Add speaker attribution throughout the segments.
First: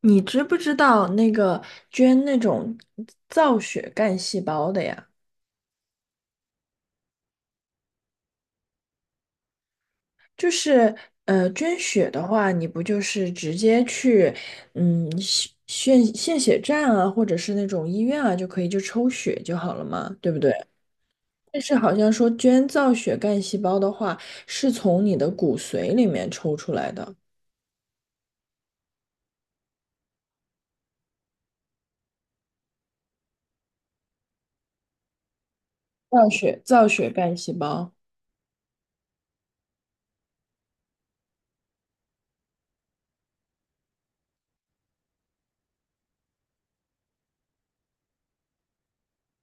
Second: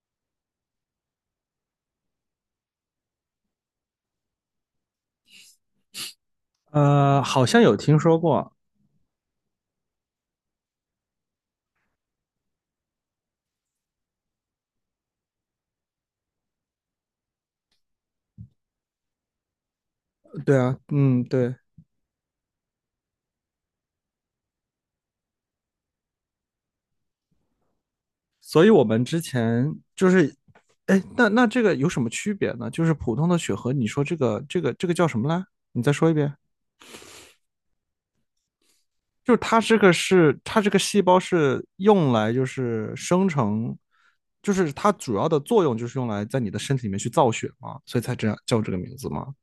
Speaker 1: 你知不知道那个捐那种造血干细胞的呀？
Speaker 2: 好像有听说过。
Speaker 1: 就是捐血的话，你不就是直接去嗯血献献血站啊，或者是那种医院啊，就可以就抽血就好了嘛，对不对？
Speaker 2: 对啊，嗯，对，
Speaker 1: 但是好像说捐造血干细胞的话，是从你的骨髓里面抽出来的，
Speaker 2: 所以我们之前就是，哎，那这个有什么区别呢？就是普通的血核，你说这个叫什么来？你再说一
Speaker 1: 造
Speaker 2: 遍。
Speaker 1: 血造血干细胞。
Speaker 2: 就是它这个是它这个细胞是用来就是生成，就是它主要的作用就是用来在你的身体里面去造血嘛，所以才这样叫这个名字嘛。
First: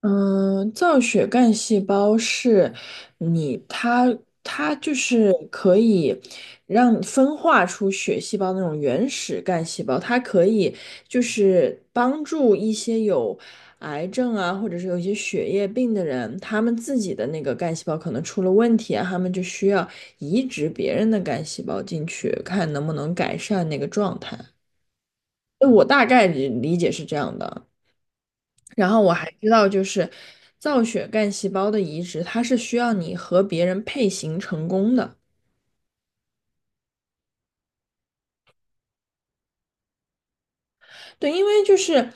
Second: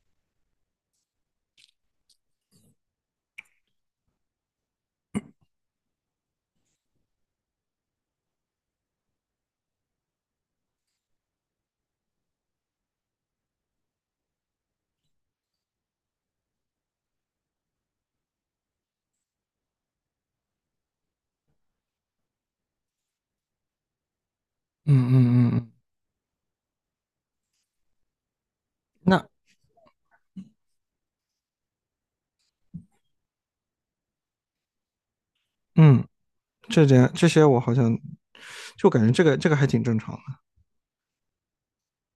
Speaker 1: 嗯，造血干细胞是你它它就是可以让你分化出血细胞那种原始干细胞，它可以就是帮助一些有癌症啊，或者是有一些血液病的人，他们自己的那个干细胞可能出了问题啊，他们就需要移植别人的干细胞进去，看能不能改善那个状态。
Speaker 2: 嗯嗯嗯嗯，
Speaker 1: 我大概理解是这样的。然后我
Speaker 2: 那
Speaker 1: 还知道，就是造血干细胞的移植，它是需要你和别人配型成功的。
Speaker 2: 嗯，这点这些我好像就感觉这个还挺正常的。
Speaker 1: 对，因为就是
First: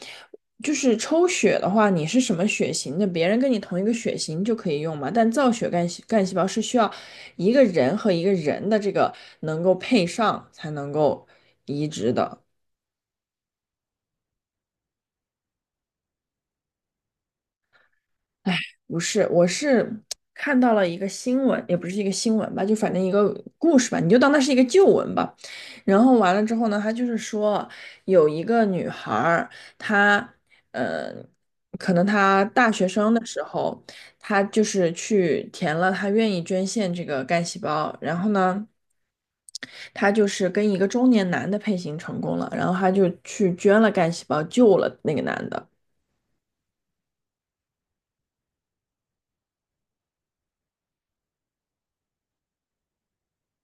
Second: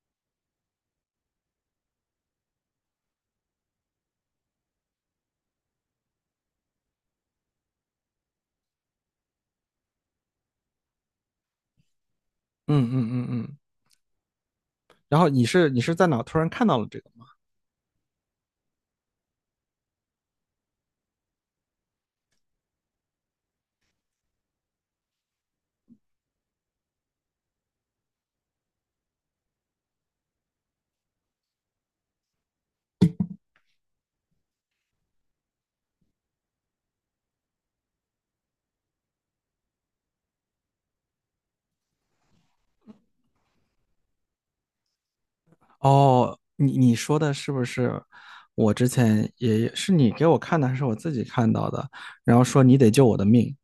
Speaker 1: 就是抽血的话，你是什么血型的，别人跟你同一个血型就可以用嘛。但造血干细胞是需要一个人和一个人的这个能够配上才能够移植的。
Speaker 2: 嗯嗯嗯嗯。然后你是在哪突然看到了这个吗？
Speaker 1: 不是，我是看到了一个新闻，也不是一个新闻吧，就反正一个故事吧，你就当它是一个旧闻吧。然后完了之后呢，他就是说有一个女孩儿，她呃，可能她大学生的时候，她就是去填了她愿意捐献这个干细胞，然后呢。她就是跟一个中年男的配型成功了，然后她就去捐了干细胞，救了那个男的。
Speaker 2: 哦，你说的是不是？我之前也是你给我看的，还是我自己看到的？然后说你得救我的命。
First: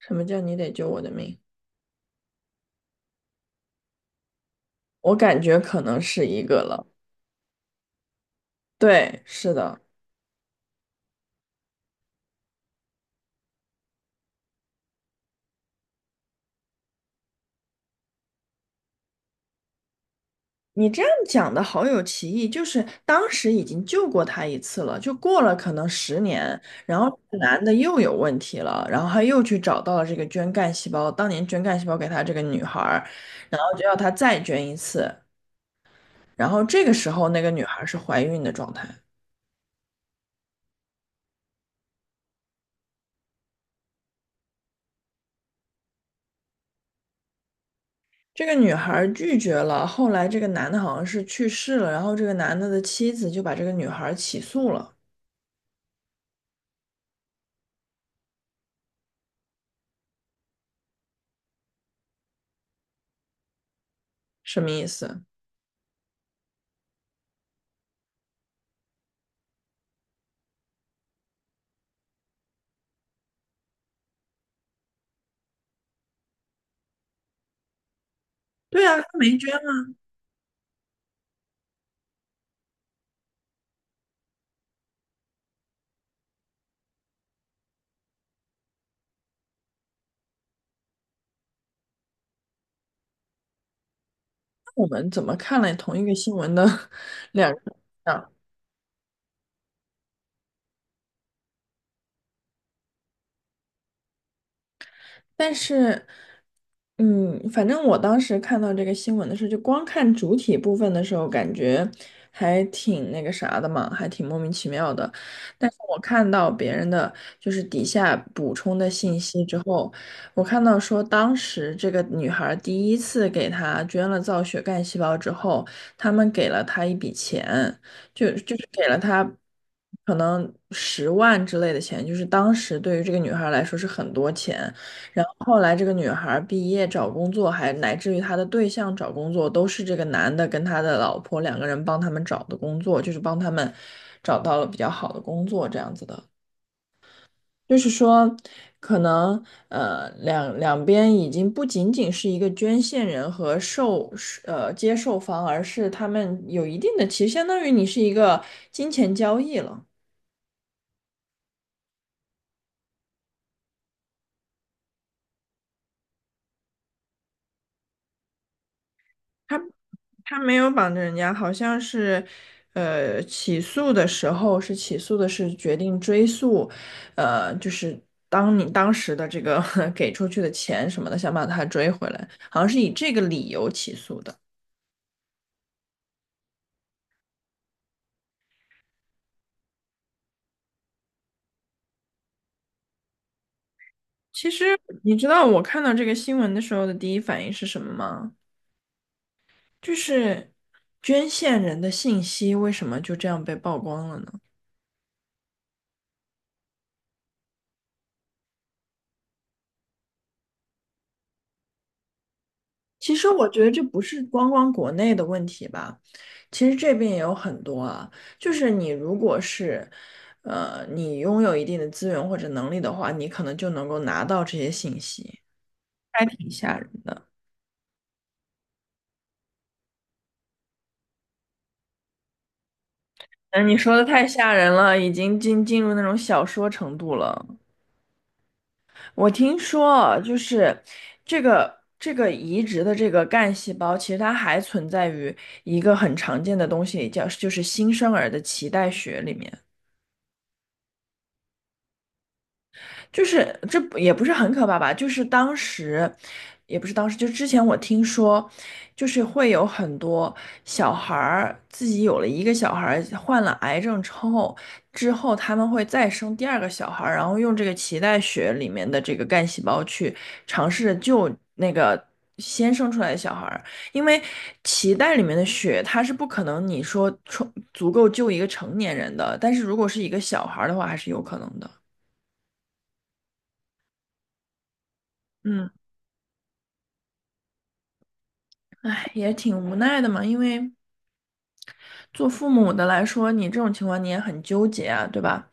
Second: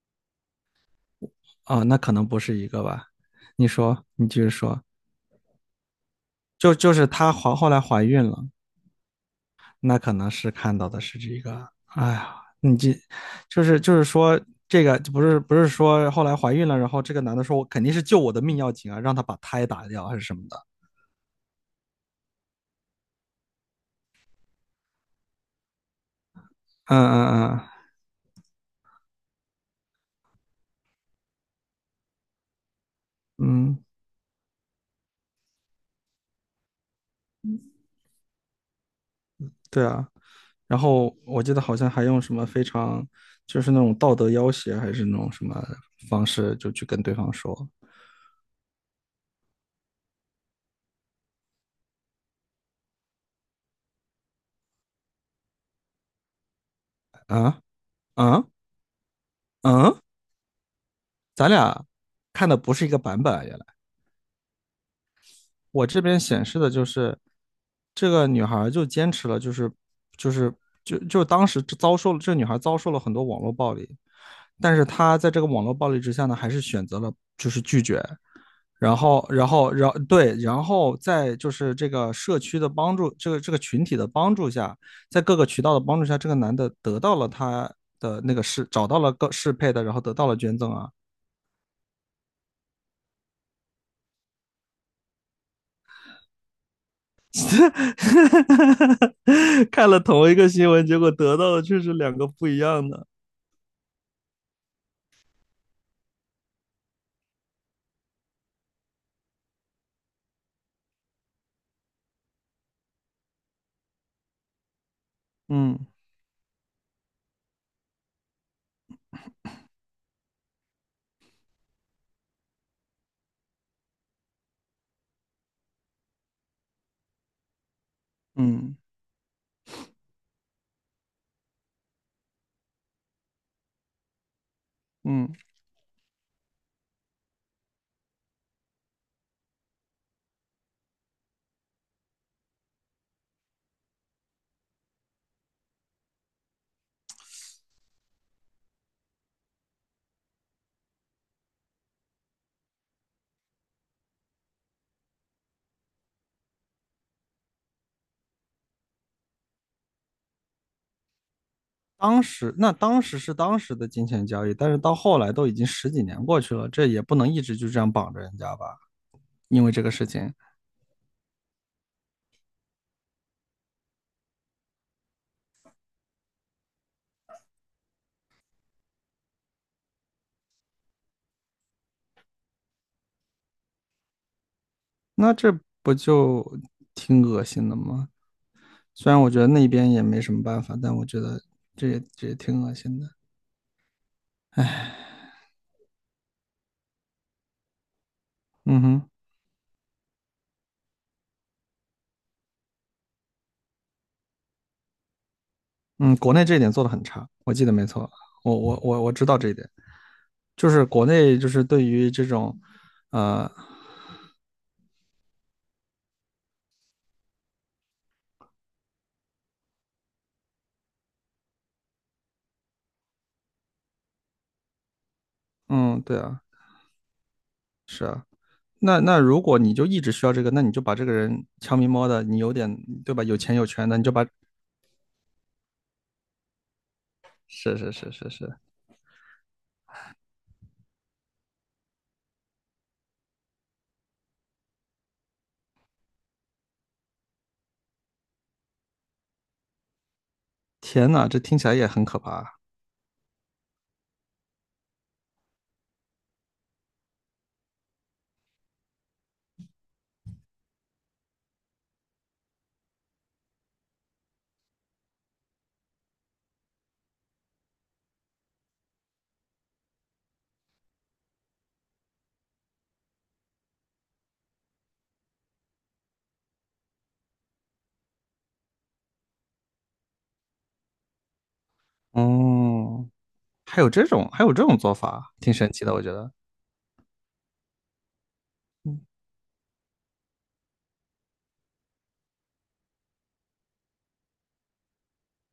Speaker 1: 什么叫你得救我的命？
Speaker 2: 哦，那可能不是一个吧？你说，你继续说。
Speaker 1: 我感觉可能是一个
Speaker 2: 就
Speaker 1: 了。
Speaker 2: 就是她怀后来怀孕了，
Speaker 1: 对，是的，
Speaker 2: 那可能是看到的是这个。哎呀，你这就是说，这个不是说后来怀孕了，然后这个男的说我肯定是救我的命要紧啊，让他把胎打掉还是什么的。
Speaker 1: 你这样讲的好有歧义，就是当时已经救过他一次了，就过了可能10年，
Speaker 2: 嗯
Speaker 1: 然后这个
Speaker 2: 嗯
Speaker 1: 男
Speaker 2: 嗯
Speaker 1: 的又有问题了，然后他又去找到了这个捐干细胞，当年捐干细胞给他这个女孩儿，然
Speaker 2: 嗯，
Speaker 1: 后就
Speaker 2: 嗯，
Speaker 1: 要她再捐一次，然后这个时候那个女孩儿是怀孕的状态。
Speaker 2: 对啊，然后我记得好像还用什么非常就是那种道德要挟，还是那种什么方式，就去跟对方说。
Speaker 1: 这个女孩儿拒绝了，后来这个男的好像是去世了，然后这个男的的妻子就把这个女孩儿起诉了，
Speaker 2: 啊啊啊，咱俩看的不是一个版本，原来。
Speaker 1: 什么意思？
Speaker 2: 我这边显示的就是，这个女孩就坚持了，就是就当时遭受了，这女孩遭受了很多网络暴力，但是她在这个网络暴力之下呢，还是选择了就是拒绝。
Speaker 1: 对
Speaker 2: 然
Speaker 1: 啊，他
Speaker 2: 后
Speaker 1: 没
Speaker 2: 然
Speaker 1: 捐。
Speaker 2: 后然后对，然后在就是这个社区的帮助，这个群体的帮助下，在各个渠道的帮助下，这个男的得到了他的那个适，找到了个适配的，然后得到了捐赠啊。
Speaker 1: 我们怎么看了同一个新闻的 两个？
Speaker 2: 看了同一个新闻，结果得到的却是两个不一样的。
Speaker 1: 但是，反正我当时看到这个新闻的时候，就光看主体部分的时候，感觉还挺那个啥的嘛，还挺莫名其妙的。但是
Speaker 2: 嗯
Speaker 1: 我看到别人的就是底下补充的信息之后，我看到说当时这个女孩第一次给她捐了造血干细胞之后，他们给了她一笔钱，就是
Speaker 2: 嗯
Speaker 1: 给了她可能10万之类的钱，就是当时对于这个女孩来说是很多钱。然
Speaker 2: 嗯，
Speaker 1: 后后来这个女孩儿毕业找工作，还乃至于她的对象找工作，都是这个男的跟他的老婆两个人帮他们找的工作，就是帮他们找到了比较好的工作这样子的。就是说，可能两边已经不仅仅是一个捐献人和接受方，而是他们有一定的，其实相当于你是一个金钱交易了。
Speaker 2: 当时那当时是当时的金钱交易，但是到后来都已经十几年过去了，这也不能一直就这样绑着人家吧？
Speaker 1: 他。
Speaker 2: 因为这个事情，
Speaker 1: 他没有绑着人家，好像是，起诉的时候是起诉的是决定追诉，就是当时的这个 给出去的钱什么的，想把他追回来，好像是以这个理由起诉的。
Speaker 2: 那这不就挺恶心的吗？虽然我觉得那边也没什么办法，但我觉得这也挺恶心的。
Speaker 1: 其实你知道我看到这个新闻的时候的第一反应是什么吗？
Speaker 2: 嗯哼。
Speaker 1: 就是捐献人的信息为什么就这样被曝光了呢？
Speaker 2: 嗯，国内这一点做的很差，我记得没错，我知道这一点，就是国内就是对于这种，
Speaker 1: 其实我
Speaker 2: 呃，
Speaker 1: 觉得这不是光光国内的问题吧，其实这边也有很多啊。就是你如果是，你拥有一定的资源或者能力的话，你可能就能够拿到这些信息，
Speaker 2: 嗯，对
Speaker 1: 还
Speaker 2: 啊，
Speaker 1: 挺吓人的。
Speaker 2: 那，那如果你就一直需要这个，那你就把这个人悄咪摸的，你有点，对吧？有钱有
Speaker 1: 嗯，你
Speaker 2: 权
Speaker 1: 说
Speaker 2: 的，你
Speaker 1: 的
Speaker 2: 就
Speaker 1: 太
Speaker 2: 把，
Speaker 1: 吓人了，已经进入那种小说程度了。
Speaker 2: 是，
Speaker 1: 我听说啊就是这个移植的这个干细胞，其实它还存在于一个很常见的东西里，叫就是新生儿的脐带血里面。
Speaker 2: 天呐，这听起来也很可怕啊。
Speaker 1: 就是这不也不是很可怕吧？就是当时，也不是当时，就之前我听说，就是会有很多小孩儿自己有了一个小孩儿患了癌症之后，之后他们会再生第二个小孩儿，然后用这个脐带血里面的这个干细胞去尝试着救那个先生出来的小孩儿，因为脐带里面的血它是不可能你说充足够救一个成年人的，但是如果是一个小孩儿的话，还是有可能的。
Speaker 2: 哦，还有这种做法啊，挺
Speaker 1: 嗯。
Speaker 2: 神奇的，我觉得。
Speaker 1: 唉，也挺无奈的嘛，因为做父母的来说，你这种情况你也很纠结啊，对吧？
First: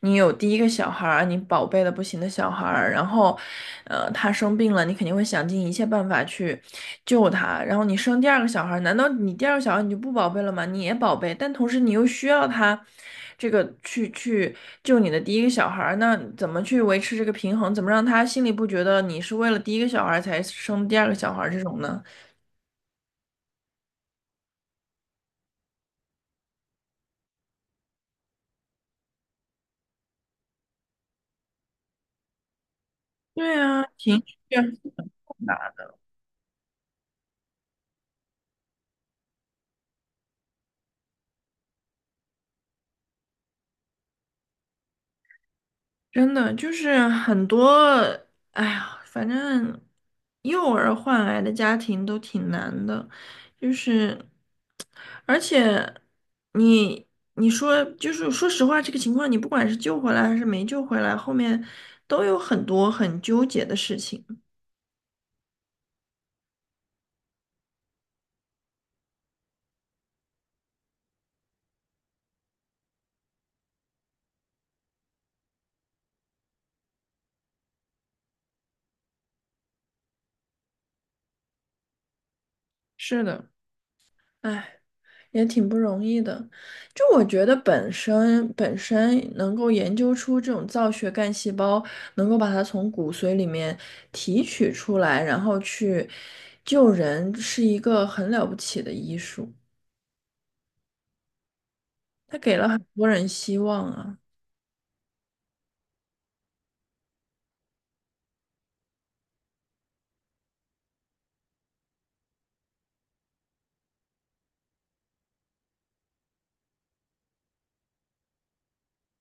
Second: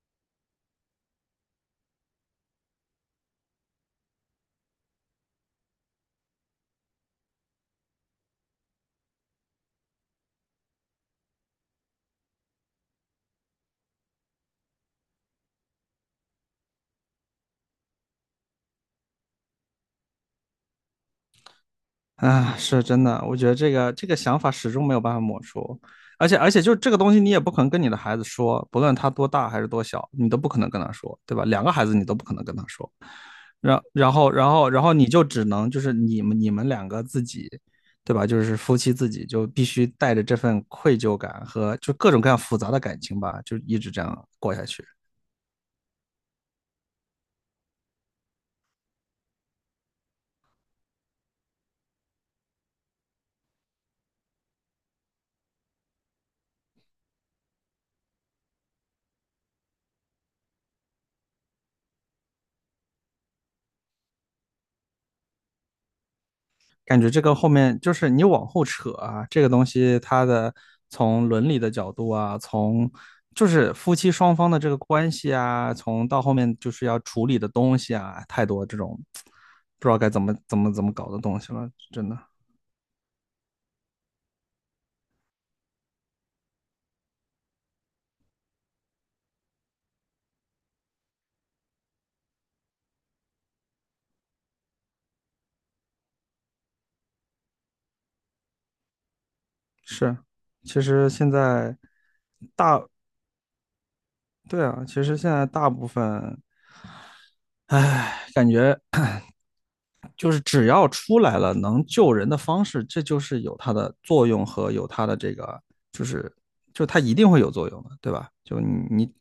Speaker 1: 你有第一个小孩儿，你宝贝的不行的小孩儿，然后，他生病了，你肯定会想尽一切办法去救他。然后你生第二个小孩儿，难道你第二个小孩儿你就不宝贝了吗？你也宝贝，但同时你又需要他这个去救你的第一个小孩儿，那怎么去维持这个平衡？怎么让他心里不觉得你是为了第一个小孩儿才生第二个小孩儿这种呢？
Speaker 2: 啊，是真的，我觉得这个想法始终没有办法抹除，而且就这个东西，你也不可能跟你的孩子说，不论他多大还是多小，你都不可能跟他说，对吧？两个孩子你都不可能跟他说，
Speaker 1: 对
Speaker 2: 然
Speaker 1: 啊，
Speaker 2: 然
Speaker 1: 情
Speaker 2: 后然后
Speaker 1: 绪。
Speaker 2: 然后你就只能就是你们两个自己，对吧？就是夫妻自己就必须带着这份愧疚感和就各种各样复杂的感情吧，就一直这样过下去。
Speaker 1: 真的就是很多，哎呀，反正幼儿换来的家庭都挺难的，就是，而且你你说就是说实话，这个情况你不管是救回来还是没救回来，后面都有很多很纠结的事情。
Speaker 2: 感觉这个后面就是你往后扯啊，这个东西它的，从伦理的角度啊，从就是夫妻双方的这个关系啊，从到后面就是要处理的东西啊，太多这种不知道该怎么搞的东西了，真的
Speaker 1: 是的，哎。也挺不容易的。就我觉得本身能够研究出这种造血干细胞，能够把它从骨髓里面提取出来，然后去救人，是一个很了不起的医术。
Speaker 2: 是。其实现在
Speaker 1: 它给了
Speaker 2: 大，
Speaker 1: 很多人希望啊。
Speaker 2: 对啊，其实现在大部分，唉，感觉就是只要出来了能救人的方式，这就是有它的作用和有它的这个，就是就它一定会有作用的，对吧？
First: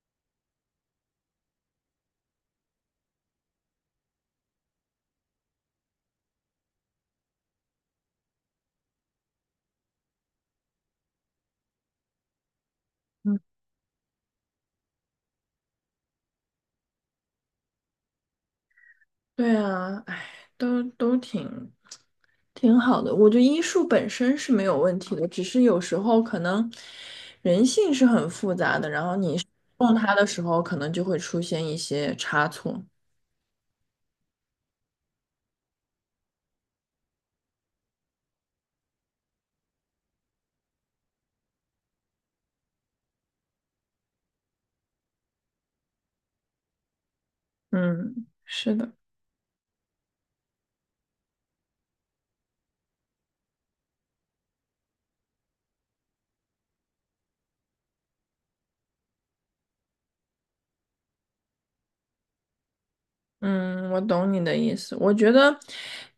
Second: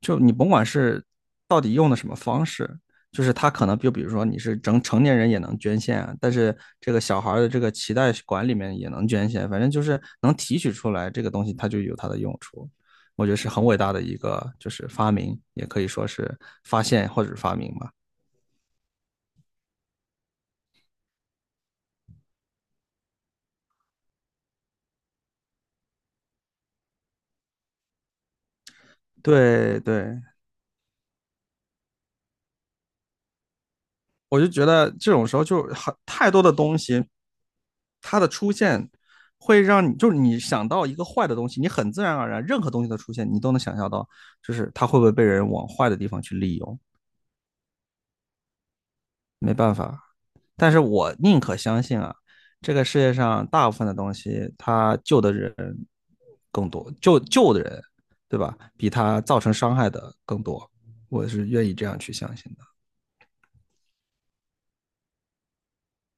Speaker 2: 就你甭管是到底用的什么方式，就是它可能就比如说你是成成年人也能捐献啊，但是这个小孩的这个脐带管里面也能捐献，反正就是能提取出来这个东西，它就有它的用处。我觉得
Speaker 1: 嗯
Speaker 2: 是很伟大的一个，就是发明，也可以说是发现或者发明吧。
Speaker 1: 对啊，哎，都挺好的。我觉得医术本身是没有问题的，只是有时候可能人性是很复杂的，然后你
Speaker 2: 对
Speaker 1: 用它
Speaker 2: 对，
Speaker 1: 的时候，可能就会出现一些差错。
Speaker 2: 我就觉得这种时候就很太多的东西，它的出现会让你就是你想到一个坏的东西，你很自然而然任何东西的出现，你都能想象到，就是它会不会被人往坏的地方去利用，
Speaker 1: 嗯，是的，
Speaker 2: 没办法。但是我宁可相信啊，这个世界上大部分的东西，它救的人更多，救的人，对吧？比他造成伤害的更多，我是愿意这样去相信的。
Speaker 1: 嗯，我懂你的意思。我觉得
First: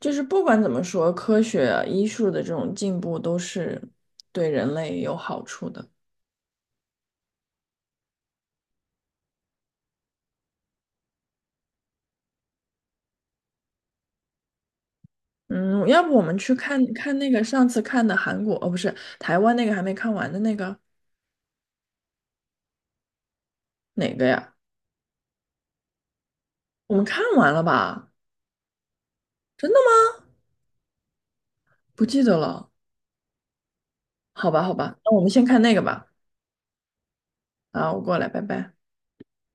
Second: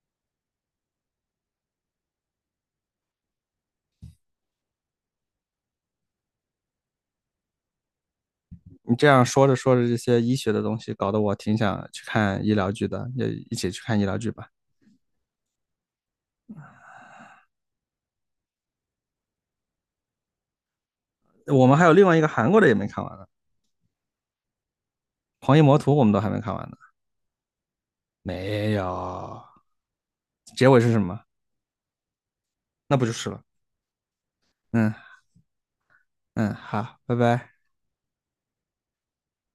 Speaker 1: 就是不管怎么说，科学啊、医术的这种进步都是对人类有好处的。
Speaker 2: 你这样说着说着这些医学的东西，搞得我挺想去看医疗剧的，也一起去看医疗剧吧。
Speaker 1: 嗯，要不我们去看看那个上次看的韩国，哦，不是台湾那个还没看完的那个。
Speaker 2: 我们还有另外一个韩国的也没看完呢，
Speaker 1: 哪个呀？
Speaker 2: 《狂医魔图》我们都还没看完呢。
Speaker 1: 我们看完了吧？
Speaker 2: 没有。
Speaker 1: 真的吗？
Speaker 2: 结尾是什么？
Speaker 1: 不记得了。
Speaker 2: 那不就是了？
Speaker 1: 好吧，好
Speaker 2: 嗯
Speaker 1: 吧，那我们先看那个吧。
Speaker 2: 嗯，好，拜拜。
Speaker 1: 啊，我过来，拜拜。